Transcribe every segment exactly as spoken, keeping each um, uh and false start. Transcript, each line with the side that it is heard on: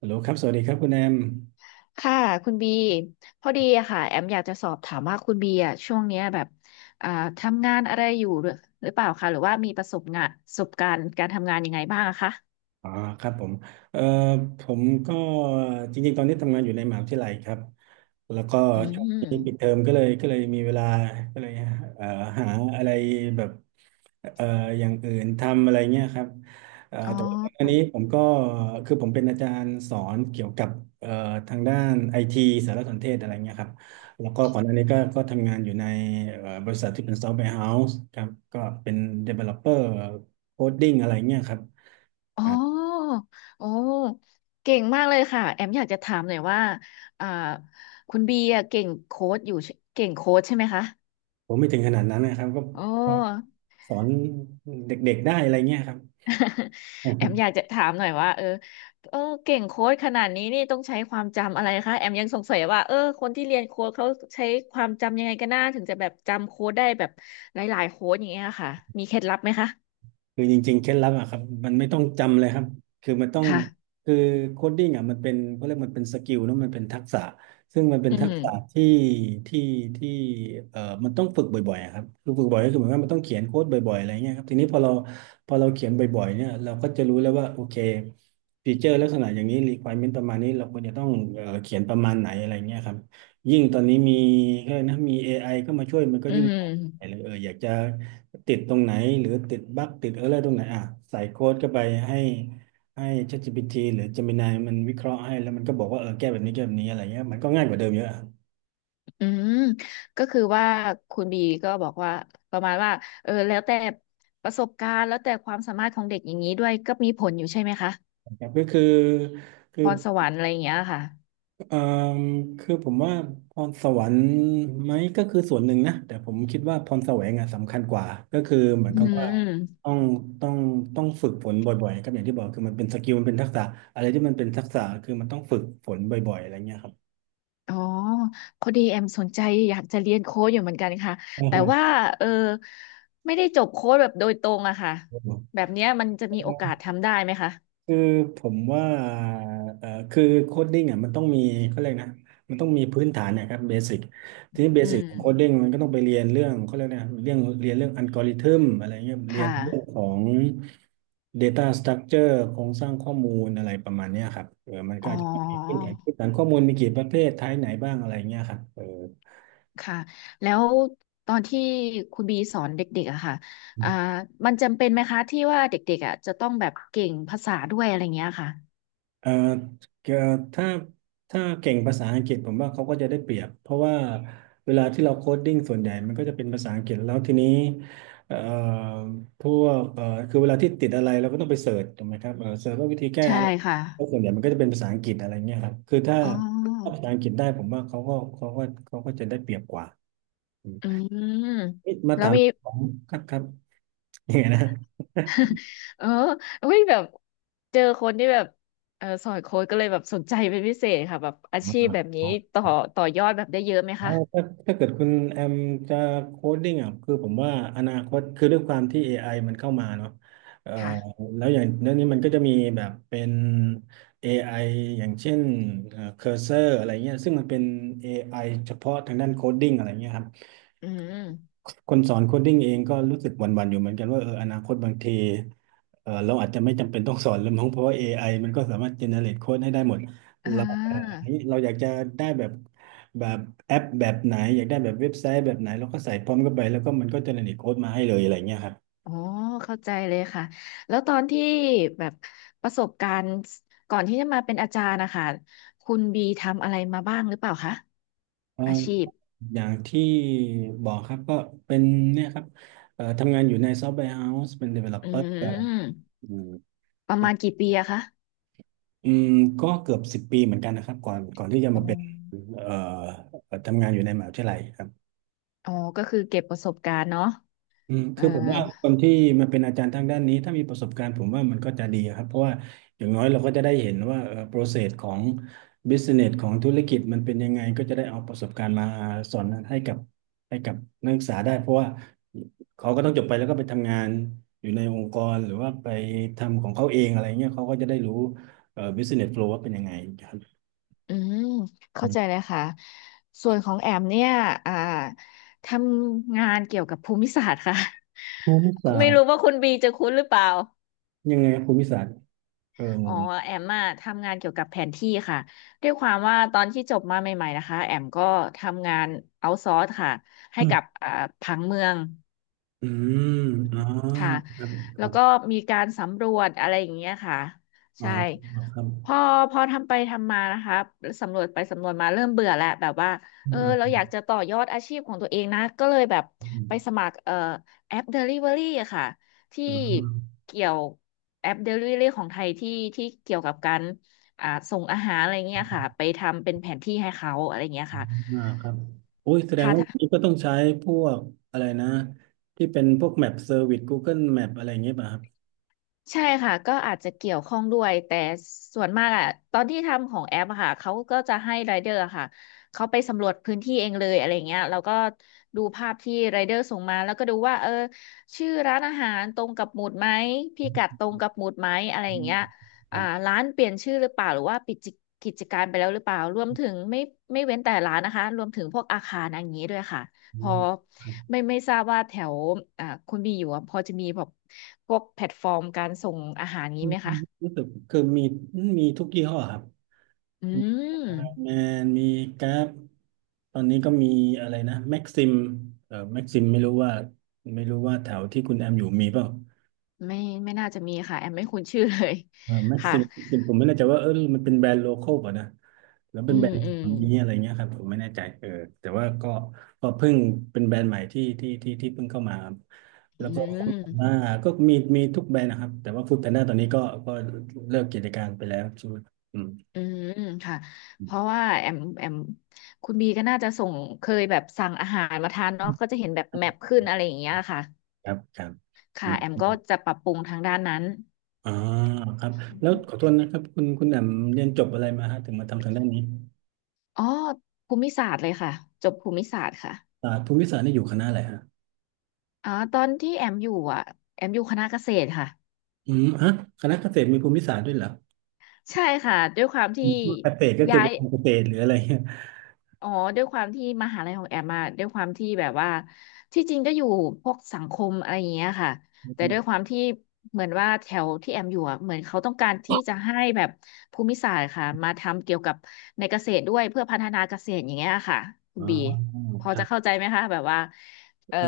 right: ฮัลโหลครับ สวัสดีครับคุณแอม
left: ค่ะคุณบีพอดีอะค่ะแอมอยากจะสอบถามว่าคุณบีอะช่วงเนี้ยแบบอ่าทำงานอะไรอยู่หรือหรือเปล่าคะหรือว่ามีประสบงานประสบการณ์การทำงานยังไงบ้างอะคะ
right: อ๋อครับผมเอ่อผมก็จริงๆ ตอนนี้ทำงานอยู่ในมหาวิทยาลัยครับ แล้วก็
left: อื
right: ช่วงนี้ปิดเท
left: ม
right: อมก็เลยก็เลยมีเวลาก็เลยเอ่อหาอะไรแบบเอ่ออย่างอื่นทำอะไรเงี้ยครับเอ่อ
left: อ๋
right: แต่ว่าอัน
left: อ
right: นี้ผมก็คือผมเป็นอาจารย์สอนเกี่ยวกับเอ่อทางด้านไอทีสารสนเทศอะไรเงี้ยครับแล้วก็ก่อนหน้านี้ก็ก็ทำงานอยู่ในเอ่อบริษัทที่เป็นซอฟต์แวร์เฮาส์ครับก็เป็น developer coding อะไรเงี้ยครับ
left: อ๋อโอ้เก่งมากเลยค่ะแอมอยากจะถามหน่อยว่าอ่าคุณบีอะเก่งโค้ดอยู่ใช่เก่งโค้ดใช่ไหมคะ
right: ผมไม่ถึงขนาดนั้นนะครับก็
left: โอ้
right: ก็สอนเด็กๆได้อะไรเงี้ยครับ
left: แอมอยากจะถามหน่อยว่าเออเออเก่งโค้ดขนาดนี้นี่ต้องใช้ความจำอะไรคะแอมยังสงสัยว่าเออคนที่เรียนโค้ดเขาใช้ความจำยังไงกันน้าถึงจะแบบจำโค้ดได้แบบหลายๆโค้ดอย่างเงี้ยค่ะมีเคล็ดลับไหมคะ
right: คือจริงๆเคล็ดลับอะครับมันไม่ต้องจำเลยครับคือมันต้อง
left: ค่ะ
right: คือโคดดิ้งอะมันเป็นเขาเรียกมันเป็นสกิลเนอะมันเป็นทักษะซึ่งมันเป็น
left: อื
right: ทัก
left: ม
right: ษะที่ที่ที่เอ่อมันต้องฝึกบ่อยๆอะครับคือฝึกบ่อยก็คือหมายความว่ามันต้องเขียนโค้ดบ่อยๆอะไรเงี้ยครับทีนี้พอเราพอเราเขียนบ่อยๆเนี่ยเราก็จะรู้แล้วว่าโอเคฟีเจอร์ลักษณะอย่างนี้ requirement ประมาณนี้เราควรจะต้องเอ่อเขียนประมาณไหนอะไรเงี้ยครับยิ่งตอนนี้มีก็นะมี เอ ไอ ก็มาช่วยมันก็
left: อื
right: ยิ่งง่ายเล
left: ม
right: ยเอออยากจะ ติดตรงไหนหรือติดบั๊กติดเออร์เลอร์ตรงไหนอ่ะใส่โค้ดเข้าไปให้ให้ ChatGPT หรือ Gemini มันวิเคราะห์ให้แล้วมันก็บอกว่าเออแก้แบบนี้แก้แบบนี้อะไรเงี้ยมันก็ง่ายกว่าเดิมเยอะอะค
left: อืมก็คือว่าคุณบีก็บอกว่าประมาณว่าเออแล้วแต่ประสบการณ์แล้วแต่ความสามารถของเด็กอย่างนี้ด้วยก็มีผลอยู่ใช่ไหมคะ
right: รับก็คือคือ
left: พรสวรรค์อะไรอย่างเงี้ยค่ะ
right: เอ่อคือผมว่าพรสวรรค์ไหมก็คือส่วนหนึ่งนะแต่ผมคิดว่าพรแสวงอ่ะสำคัญกว่าก็คือเหมือน
left: อื
right: กับว่า
left: ม
right: ต้องต้องต้องฝึกฝนบ่อยๆครับอย่างที่บอกคือมันเป็นสกิลมันเป็นทักษะอะไรที่มันเป็นทักษะคือมันต้องฝึกฝนบ่อยๆอะไรเงี้ยครับ
left: อ๋อพอดีแอมสนใจอยากจะเรียนโค้ดอยู่เหมือนกันค่ะ
right: อือ
left: แต่ว่า
right: ฮ
left: เออไม่ได้จบโค้ดแบบโดยตรงอะค่ะแบบเนี้ยมันจะมีโอ
right: ึ
left: กาสทำได้ไหมคะ
right: คือผมว่าเอ่อคือโคดดิ้งอ่ะมันต้องมีเขาเรียกนะมันต้องมีพื้นฐานนะครับเบสิกทีนี้เบ
left: อื
right: สิกของโคด
left: ม
right: ดิ้งมันก็ต้องไปเรียนเรื่องเขาเรียกนะเรื่องเรียนเรื่องอัลกอริทึมอะไรเงี้ยเรียน
left: ค่ะ
right: เรื่องของ Data Structure โครงสร้างข้อมูลอะไรประมาณเนี้ยครับเออมันก็
left: อ๋
right: อา
left: อ
right: จจะต้องมีพื้นฐานพื้นฐานข้อมูลมีกี่ประเภทไทป์ไหนบ้างอะไรเงี้ยครับเออ
left: ค่ะแล้วตอนที่คุณบีสอนเด็กๆอะค่ะอ่ามันจำเป็นไหมคะที่ว่าเด็กๆอะจะต้องแบบเก่งภาษาด้วยอะไรเงี้ยค่ะ
right: เอ่อเอ่อถ้าถ้าเก่งภาษาอังกฤษผมว่าเขาก็จะได้เปรียบเพราะว่าเวลาที่เราโค้ดดิ้งส่วนใหญ่มันก็จะเป็นภาษาอังกฤษแล้วทีนี้เอ่อพวกเอ่อคือเวลาที่ติดอะไรเราก็ต้องไปเสิร์ชถูกไหมครับเออเสิร์ชว่าวิธีแก้
left: ใช่
right: อะไร
left: ค่ะ
right: แล้วส่วนใหญ่มันก็จะเป็นภาษาอังกฤษอะไรเงี้ยครับคือถ้า
left: อ๋
right: ถ้า
left: อ
right: ภาษาอังกฤษได้ผมว่าเขาก็เขาก็เขาก็จะได้เปรียบกว่าอืม
left: อืม
right: เอ๊ะมา
left: แล้ว
right: ถาม
left: มี
right: ผมครับครับยังไงนะ
left: เออเฮ้ยแบบเจอคนที่แบบเออสอนโค้ดก็เลยแบบสนใจเป็นพิเศษค่ะแบบอาชีพแบบนี้
right: อ่า
left: ต่อต่อยอดแบบได้เยอะไหม
right: อ๋อ
left: คะ
right: ถ้าถ้าเกิดคุณแอมจะโคดดิ้งอ่ะคือผมว่าอนาคตคือด้วยความที่ เอ ไอ มันเข้ามาเนาะเอ่อ
left: ค่ะ
right: แล้วอย่างเรื่องนี้มันก็จะมีแบบเป็น เอ ไอ อไออย่างเช่นเคอร์เซอร์อะไรเงี้ยซึ่งมันเป็น เอ ไอ เฉพาะทางด้านโคดดิ้งอะไรเงี้ยครับ
left: อืม
right: คนสอนโคดดิ้งเองก็รู้สึกหวั่นๆอยู่เหมือนกันว่าเอออนาคตบางที เออเราอาจจะไม่จำเป็นต้องสอนแล้วมั้งเพราะว่า เอ ไอ มันก็สามารถเจเนเรตโค้ดให้ได้หมด
left: อ่
right: เราเอ่อ
left: า
right: นี่เราอยากจะได้แบบแบบแอปแบบไหนอยากได้แบบเว็บไซต์แบบไหนเราก็ใส่พร้อมเข้าไปแล้วก็มันก็เจเนเรตโค้ดมาให้เลยอะไรเงี้ยครับ
left: อ๋อเข้าใจเลยค่ะแล้วตอนที่แบบประสบการณ์ก่อนที่จะมาเป็นอาจารย์นะคะคุณบีทำอะไรมาบ้างหรือเปล่าคะ
right: เออ
left: อาชีพ
right: อย่างที่บอกครับก็เป็นเนี่ยครับเอ่อทำงานอยู่ในซอฟต์แวร์เฮาส์เป็น
left: อื
right: developer
left: ม
right: อืม
left: ประมาณกี่ปีอะคะ
right: อืมก็เกือบสิบปีเหมือนกันนะครับก่อนก่อนที่จะ
left: อ๋
right: มาเป็น
left: อ
right: เอ่อทำงานอยู่ในมหาวิทยาลัย
left: อ๋อก็คือเก็บประสบการณ์เนาะ
right: อืม
left: เออ
right: คือผมว่าคนที่มาเป็นอาจารย์ทางด้านนี้ถ้ามีประสบการณ์ผมว่ามันก็จะดีครับเพราะว่าอย่างน้อยเราก็จะได้เห็นว่าเอ่อ process ของ business ของธุรกิจมันเป็นยังไงก็จะได้เอาประสบการณ์มาสอนให้กับให้กับนักศึกษาได้เพราะว่าเขาก็ต้องจบไปแล้วก็ไปทำงานอยู่ในองค์กรหรือว่าไปทำของเขาเองอะไรเงี้ยเขาก็จะได้รู้เอ่อ business flow ว่าเป็นยังไงครับ
left: อืมเข้า
right: อื
left: ใจ
right: ม
left: เลยค่ะส่วนของแอมเนี่ยอ่าทำงานเกี่ยวกับภูมิศาสตร์ค่ะ
right: ภูมิศา
left: ไม่
right: สตร์
left: รู้ว่าคุณบีจะคุ้นหรือเปล่า
right: ยังไงครับภูมิศาสตร์เออง
left: อ๋อ
right: ง
left: แอมอะทำงานเกี่ยวกับแผนที่ค่ะด้วยความว่าตอนที่จบมาใหม่ๆนะคะแอมก็ทำงานเอาซอร์สค่ะให้
right: อืม
left: กับอ่าผังเมือง
right: อืมอ๋อ
left: ค่ะ
right: คร
left: แล้
right: ั
left: ว
right: บ
left: ก็มีการสำรวจอะไรอย่างเงี้ยค่ะ
right: อ๋อ
left: ใช่
right: ครับครับ
left: พอพอทำไปทำมานะคะ สำรวจไปสำรวจมาเริ่มเบื่อแล้วแบบว่า เออเราอยากจะต่อยอดอาชีพของตัวเองนะ ก็เลยแบบ
right: อ
left: ไปสมัครเอ่อแอป Delivery อะค่ะ ที่
right: ๋อ
left: เกี่ยวแอป Delivery ของไทยที่ที่เกี่ยวกับการอ่าส่งอาหารอะไรเงี้ยค่ะ ไปทำเป็นแผนที่ให้เขาอะไรเงี้ย
right: อ
left: ค่ะ
right: ่าครับโอ้ยแสดงว่า
left: ค่ะ
right: นี้ก็ต้องใช้พวกอะไรนะที่เป็นพวกแมปเซอร์วิส Google Map อะไรอย่างเงี้ยป่ะครับ
left: ใช่ค่ะก็อาจจะเกี่ยวข้องด้วยแต่ส่วนมากอะตอนที่ทำของแอปอะค่ะเขาก็จะให้ไรเดอร์อะค่ะเขาไปสำรวจพื้นที่เองเลยอะไรเงี้ยแล้วก็ดูภาพที่ไรเดอร์ส่งมาแล้วก็ดูว่าเออชื่อร้านอาหารตรงกับหมุดไหมพิ
right: อ
left: กัดตรงกับหมุดไหมอะไรอ
right: ื
left: ย่าง
right: ม
left: เงี้ย
right: ค
left: อ่า
right: รับ
left: ร้านเปลี่ยนชื่อหรือเปล่าหรือว่าปิดกิจการไปแล้วหรือเปล่ารวมถึงไม่ไม่เว้นแต่ร้านนะคะรวมถึงพวกอาคารอย่างนี้ด้วยค่ะ
right: อื
left: พอ
right: มครับ
left: ไม่ไม่ทราบว่าแถวอ่าคุณบีอยู่อะพอจะมีแบบพวกแพลตฟอร์มการส่งอาหาร
right: อื
left: นี้
right: ม
left: ไหมคะ
right: รู้สึกคือมีมีทุกยี่ห้อครับ
left: อื
right: มี
left: ม
right: แมนมีกราฟตอนนี้ก็มีอะไรนะแม็กซิมเอ่อแม็กซิมไม่รู้ว่าไม่รู้ว่าแถวที่คุณแอมอยู่มีเปล่า
left: ไม่ไม่น่าจะมีค่ะแอมไม่คุ้นชื่อเลย
right: เออแม็ก
left: ค่ะ
right: ซิมผมไม่แน่ใจว่าเออมันเป็นแบรนด์โลคอลป่ะนะ แล้ว
left: อื
right: เป็นแบร
left: ม
right: นด์
left: อืม
right: นี้อะไรเงี้ยครับผมไม่แน่ใจเออแต่ว่าก็ก็เพิ่งเป็นแบรนด์ใหม่ที่ที่ที่ที่เพิ่งเข้ามาครับ
left: อื
right: แล้วก็ฟู้ดแพน
left: ม
right: ด้าก็มีมีทุกแบรนด์นะครับแต่ว่าฟู้ดแพนด้าตอนนี้ก็ก็เลิกกิจการไปแล้วใช่ไหมอืม
left: อืมค่ะ
right: อื
left: เพราะว่าแอมแอมคุณบีก็น่าจะส่งเคยแบบสั่งอาหารมาทานเนาะก็
right: ม
left: จะเห็นแบบแมปขึ้นอะไรอย่างเงี้ยค่ะ
right: ครับครับอื
left: ค่ะ
right: ม
left: แอมก็จะปรับปรุงทางด้านนั้น
right: อ่าครับแล้วขอโทษนะครับคุณคุณแหม่มเรียนจบอะไรมาฮะถึงมาทำทางด้านนี้
left: อ๋อภูมิศาสตร์เลยค่ะจบภูมิศาสตร์ค่ะ
right: ศาสตร์ภูมิศาสตร์นี่อยู่คณะอะไรฮะ
left: อ๋อตอนที่แอมอยู่อ่ะแอมอยู่คณะเกษตรค่ะ
right: อืมฮะคณะเกษตรมีภูมิศาสตร์ด้วยเหรอ
left: ใช่ค่ะด้วยความ
right: ผ
left: ที่
right: มว่าเกษตรก็คือ
left: ย้า
right: ไป
left: ย
right: นทำเกษตรหรืออะไรเงี้ย
left: อ๋อด้วยความที่มหาลัยของแอมมาด้วยความที่แบบว่าที่จริงก็อยู่พวกสังคมอะไรอย่างเงี้ยค่ะแต่ด้วยความที่เหมือนว่าแถวที่แอมอยู่อ่ะเหมือนเขาต้องการที่จะให้แบบภูมิศาสตร์ค่ะมาทำเกี่ยวกับในเกษตรด้วยเพื่อพัฒนาเกษตรอย่างเงี้ยค่ะคุ
right: อ๋
left: ณ
right: อ
left: บีพอ
right: ครั
left: จะเข้า
right: บ
left: ใจไหมคะแบบว่าเอ่อ
right: เออ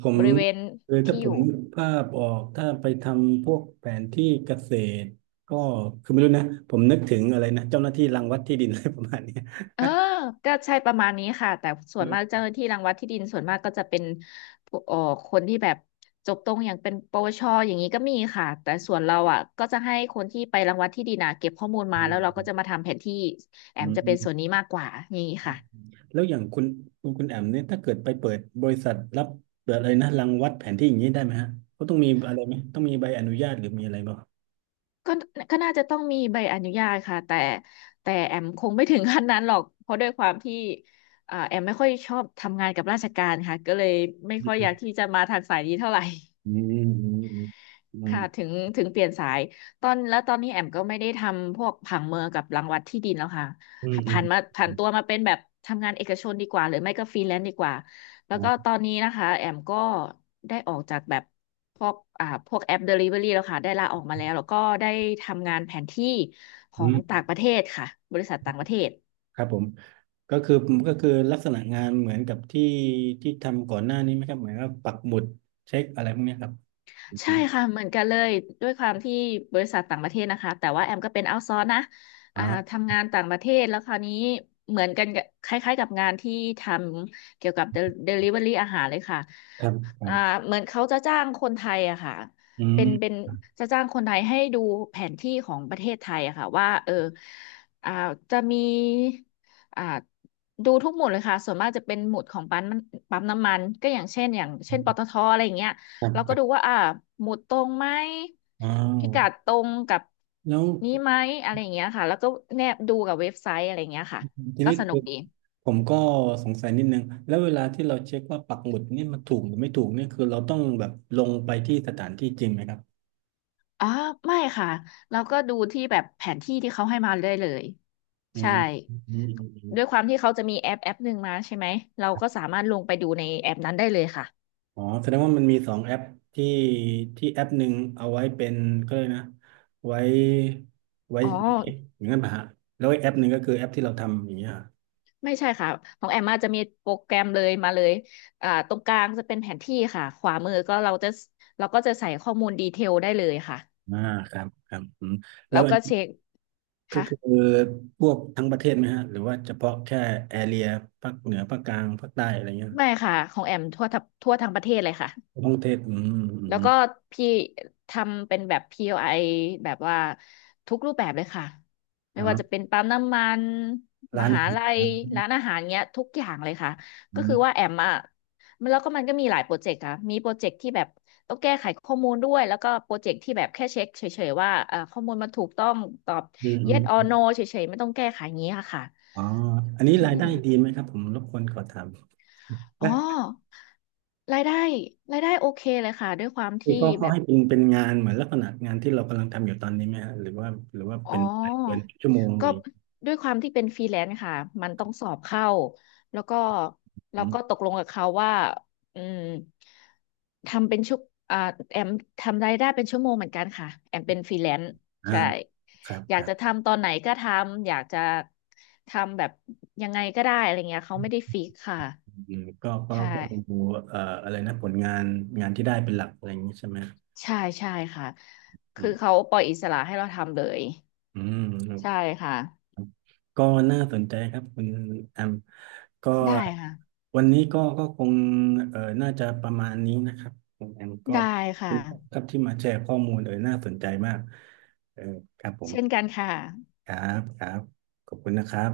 right: ผม
left: บริเวณ
right: เออถ้า
left: ที่
right: ผ
left: อ
right: ม
left: ยู่
right: นึกภาพออกถ้าไปทำพวกแผนที่เกษตรก็คือไม่รู้นะผมนึกถึงอะไรนะเจ้าหน้าที่รังวัดที่ดิน อะไรประมาณเนี้ย
left: เออ ก็ใช่ประมาณนี้ค่ะแต่ส่วนมาก
right: เออ
left: เจ้าหน้าที่รังวัดที่ดินส่วนมากก็จะเป็นผู้เอ่อคนที่แบบจบตรงอย่างเป็นปวชอย่างนี้ก็มีค่ะแต่ส่วนเราอ่ะก็จะให้คนที่ไปรังวัดที่ดินอ่ะเก็บข้อมูลมา
right: อื
left: แล้วเราก็จะ
right: ม
left: มาทำแผนที่แอ
right: อื
left: มจะเป็นส่วน
right: ม
left: นี้มากกว่าอย่างนี้ค่ะ
right: แล้วอย่างคุณคุณคุณแอมเนี่ยถ้าเกิดไปเปิดบริษัทรับเปิดอะไรนะรังวัดแผนที่อย่างนี้ได้ไหมฮะเขาต้องมีอะไรไหมต้องมีใบอนุญาตหรือมีอะไรบ้าง
left: ก็ก็น่าจะต้องมีใบอนุญาตค่ะแต่แต่แอมคงไม่ถึงขั้นนั้นหรอกเพราะด้วยความที่อ่าแอมไม่ค่อยชอบทำงานกับราชการค่ะก็เลยไม่ค่อยอยากที่จะมาทางสายนี้เท่าไหร่
right: อืมอื
left: ค่ะถึ
right: ม
left: งถึงเปลี่ยนสายตอนแล้วตอนนี้แอมก็ไม่ได้ทำพวกผังเมืองกับรังวัดที่ดินแล้วค่ะ
right: อืมอืม
left: ผ่าน
right: อืม
left: มาผ่า
right: อื
left: น
right: ม
left: ตัวมาเป็นแบบทำงานเอกชนดีกว่าหรือไม่ก็ฟรีแลนซ์ดีกว่าแล้
right: อื
left: ว
right: ม
left: ก็
right: อืม
left: ตอนนี้นะคะแอมก็ได้ออกจากแบบพวกอ่าพวกแอป Delivery แล้วค่ะได้ลาออกมาแล้วแล้วก็ได้ทำงานแผนที่ขอ
right: อื
left: ง
right: ม
left: ต่างประเทศค่ะบริษัทต่างประเทศ
right: ครับผม ก็คือก็คือลักษณะงานเหมือนกับที่ที่ทำก่อนหน้านี้ไหมครับเหมือนกับปักหมุดเช็คอะไรพวกเนี้ยครับอื
left: ใช่
right: ม
left: ค่ะเหมือนกันเลยด้วยความที่บริษัทต่างประเทศนะคะแต่ว่าแอมก็เป็นเอาท์ซอร์นะ
right: อ๋
left: อ่า
right: อ
left: ทำงานต่างประเทศแล้วคราวนี้เหมือนกันกับคล้ายๆกับงานที่ทำเกี่ยวกับเดลิเวอรี่อาหารเลยค่ะ
right: ครั
left: อ่า
right: บ
left: เหมือนเขาจะจ้างคนไทยอะค่ะ
right: อออื
left: เป็นเป็น
right: ม
left: จะจ้างคนไทยให้ดูแผนที่ของประเทศไทยอะค่ะว่าเอออ่าจะมีอ่าดูทุกหมุดเลยค่ะส่วนมากจะเป็นหมุดของปั๊มปั๊มน้ำมันก็อย่างเช่นอย่างเช่นปตทอะไรอย่างเงี้ย
right: ครับ
left: เรา
right: ค
left: ก็
right: รั
left: ดู
right: บ
left: ว่าอ่าหมุดตรงไหม
right: อ้า
left: พิ
right: ว
left: กัดตรงกับ
right: แล้ว
left: นี้ไหมอะไรอย่างเงี้ยค่ะแล้วก็แนบดูกับเว็บไซต์อะไรอย่างเงี้ยค่ะ
right: ที
left: ก็
right: นี้
left: สนุ
right: คื
left: ก
right: อ
left: ดี
right: ผมก็สงสัยนิดนึงแล้วเวลาที่เราเช็คว่าปักหมุดเนี่ยมันถูกหรือไม่ถูกเนี่ยคือเราต้องแบบลงไปที่สถานที่จริงไหมครับ
left: อ๋อไม่ค่ะเราก็ดูที่แบบแผนที่ที่เขาให้มาเลยเลย
right: อื
left: ใช่
right: มอื
left: ด้วยค
right: ม
left: วามที่เขาจะมีแอปแอปหนึ่งมาใช่ไหมเราก็สามารถลงไปดูในแอปนั้นได้เลยค่ะ
right: อ๋อแสดงว่ามันมีสองแอปที่ที่แอปหนึ่งเอาไว้เป็นก็เลยกนะไว้ไว้
left: อ๋อ
right: เช็คอย่างนั้นป่ะฮะแล้วอีกแอปหนึ่งก็คือแอปที่เราทำอย่างเงี้ยฮะ
left: ไม่ใช่ค่ะของแอมมาจะมีโปรแกรมเลยมาเลยอ่าตรงกลางจะเป็นแผนที่ค่ะขวามือก็เราจะเราก็จะใส่ข้อมูลดีเทลได้เลยค่ะ
right: อ่าครับครับอืมแล้
left: แล้
right: ว
left: ว
right: อัน
left: ก็
right: นี้
left: เช็ค
right: ก็
left: ค่ะ
right: คือพวกทั้งประเทศไหมฮะหรือว่าเฉพาะแค่แอเรียภาคเหนือภาคกลางภาคใต้อะไรเงี้ย
left: ไม่ค่ะของแอมทั่วทัทั่วทั้งประเทศเลยค่ะ
right: ท้องเทศอืมอื
left: แล้
right: ม
left: วก็พี่ทำเป็นแบบ พี โอ ไอ แบบว่าทุกรูปแบบเลยค่ะ
right: อ๋
left: ไม่ว่าจะ
right: อ
left: เป็นปั๊มน้ำมันม
right: ร้านอา
left: หา
right: หา
left: ลัย
right: ร
left: ร้านอาหารเงี้ยทุกอย่างเลยค่ะ
right: อื
left: ก็คือ
right: ม
left: ว่าแอมอ่ะมันแล้วก็มันก็มีหลายโปรเจกต์ค่ะมีโปรเจกต์ที่แบบต้องแก้ไขข้อมูลด้วยแล้วก็โปรเจกต์ที่แบบแค่เช็คเฉยๆว่าเอ่อข้อมูลมันถูกต้องตอบ
right: อืมอื
left: yes or
right: ม
left: no เฉยๆไม่ต้องแก้ไขอย่างนี้ค่ะค่ะ
right: อ๋ออัน
left: อื
right: นี้รายได้ดี
left: ม
right: ไหมครับผมรบกวนขอถาม
left: อ๋อรายได้รายได้โอเคเลยค่ะด้วยความ
right: นี่
left: ที่
right: เขาเขา
left: แบบ
right: ให้เป็นเป็นงานเหมือนลักษณะงานที่เรากำลังทำอยู่ตอนนี้ไหมฮะหรือว่าหรือว่า
left: อ๋อ
right: เป็นเป็นชั่วโมงห
left: ก็
right: รือย่างงี้
left: ด้วยความที่เป็นฟรีแลนซ์ค่ะมันต้องสอบเข้าแล้วก็เรา
right: อื
left: ก็ต
right: ม
left: กลงกับเขาว่าอืมทำเป็นชุกอ่าแอมทำรายได้เป็นชั่วโมงเหมือนกันค่ะแอมเป็นฟรีแลนซ์
right: อ่า
left: ใช่
right: ครับ
left: อ
right: ค
left: ยาก
right: รั
left: จะ
right: บ
left: ทำตอนไหนก็ทำอยากจะทำแบบยังไงก็ได้อะไรเงี้ยเขาไม่ได้ฟิกค่ะ
right: อืมก็ก็
left: ใช่
right: ก็ดูเอ่ออะไรนะผลงานงานที่ได้เป็นหลักอะไรอย่างนี้ใช่ไหม
left: ใช่ใช่ค่ะ
right: อื
left: คือ
right: ม
left: เขาปล่อยอิสระให้เราทำเลย
right: อืมครับ
left: ใช่ค่ะ
right: ก็น่าสนใจครับคุณแอมก็
left: ได้ค่ะ
right: วันนี้ก็ก็คงเอ่อน่าจะประมาณนี้นะครับคุณแอมก็
left: ได้
right: ขอบคุ
left: ค่ะ
right: ณครับที่มาแชร์ข้อมูลเออน่าสนใจมากเออครับผม
left: เช่นกันค่ะ
right: ครับครับขอบคุณนะครับ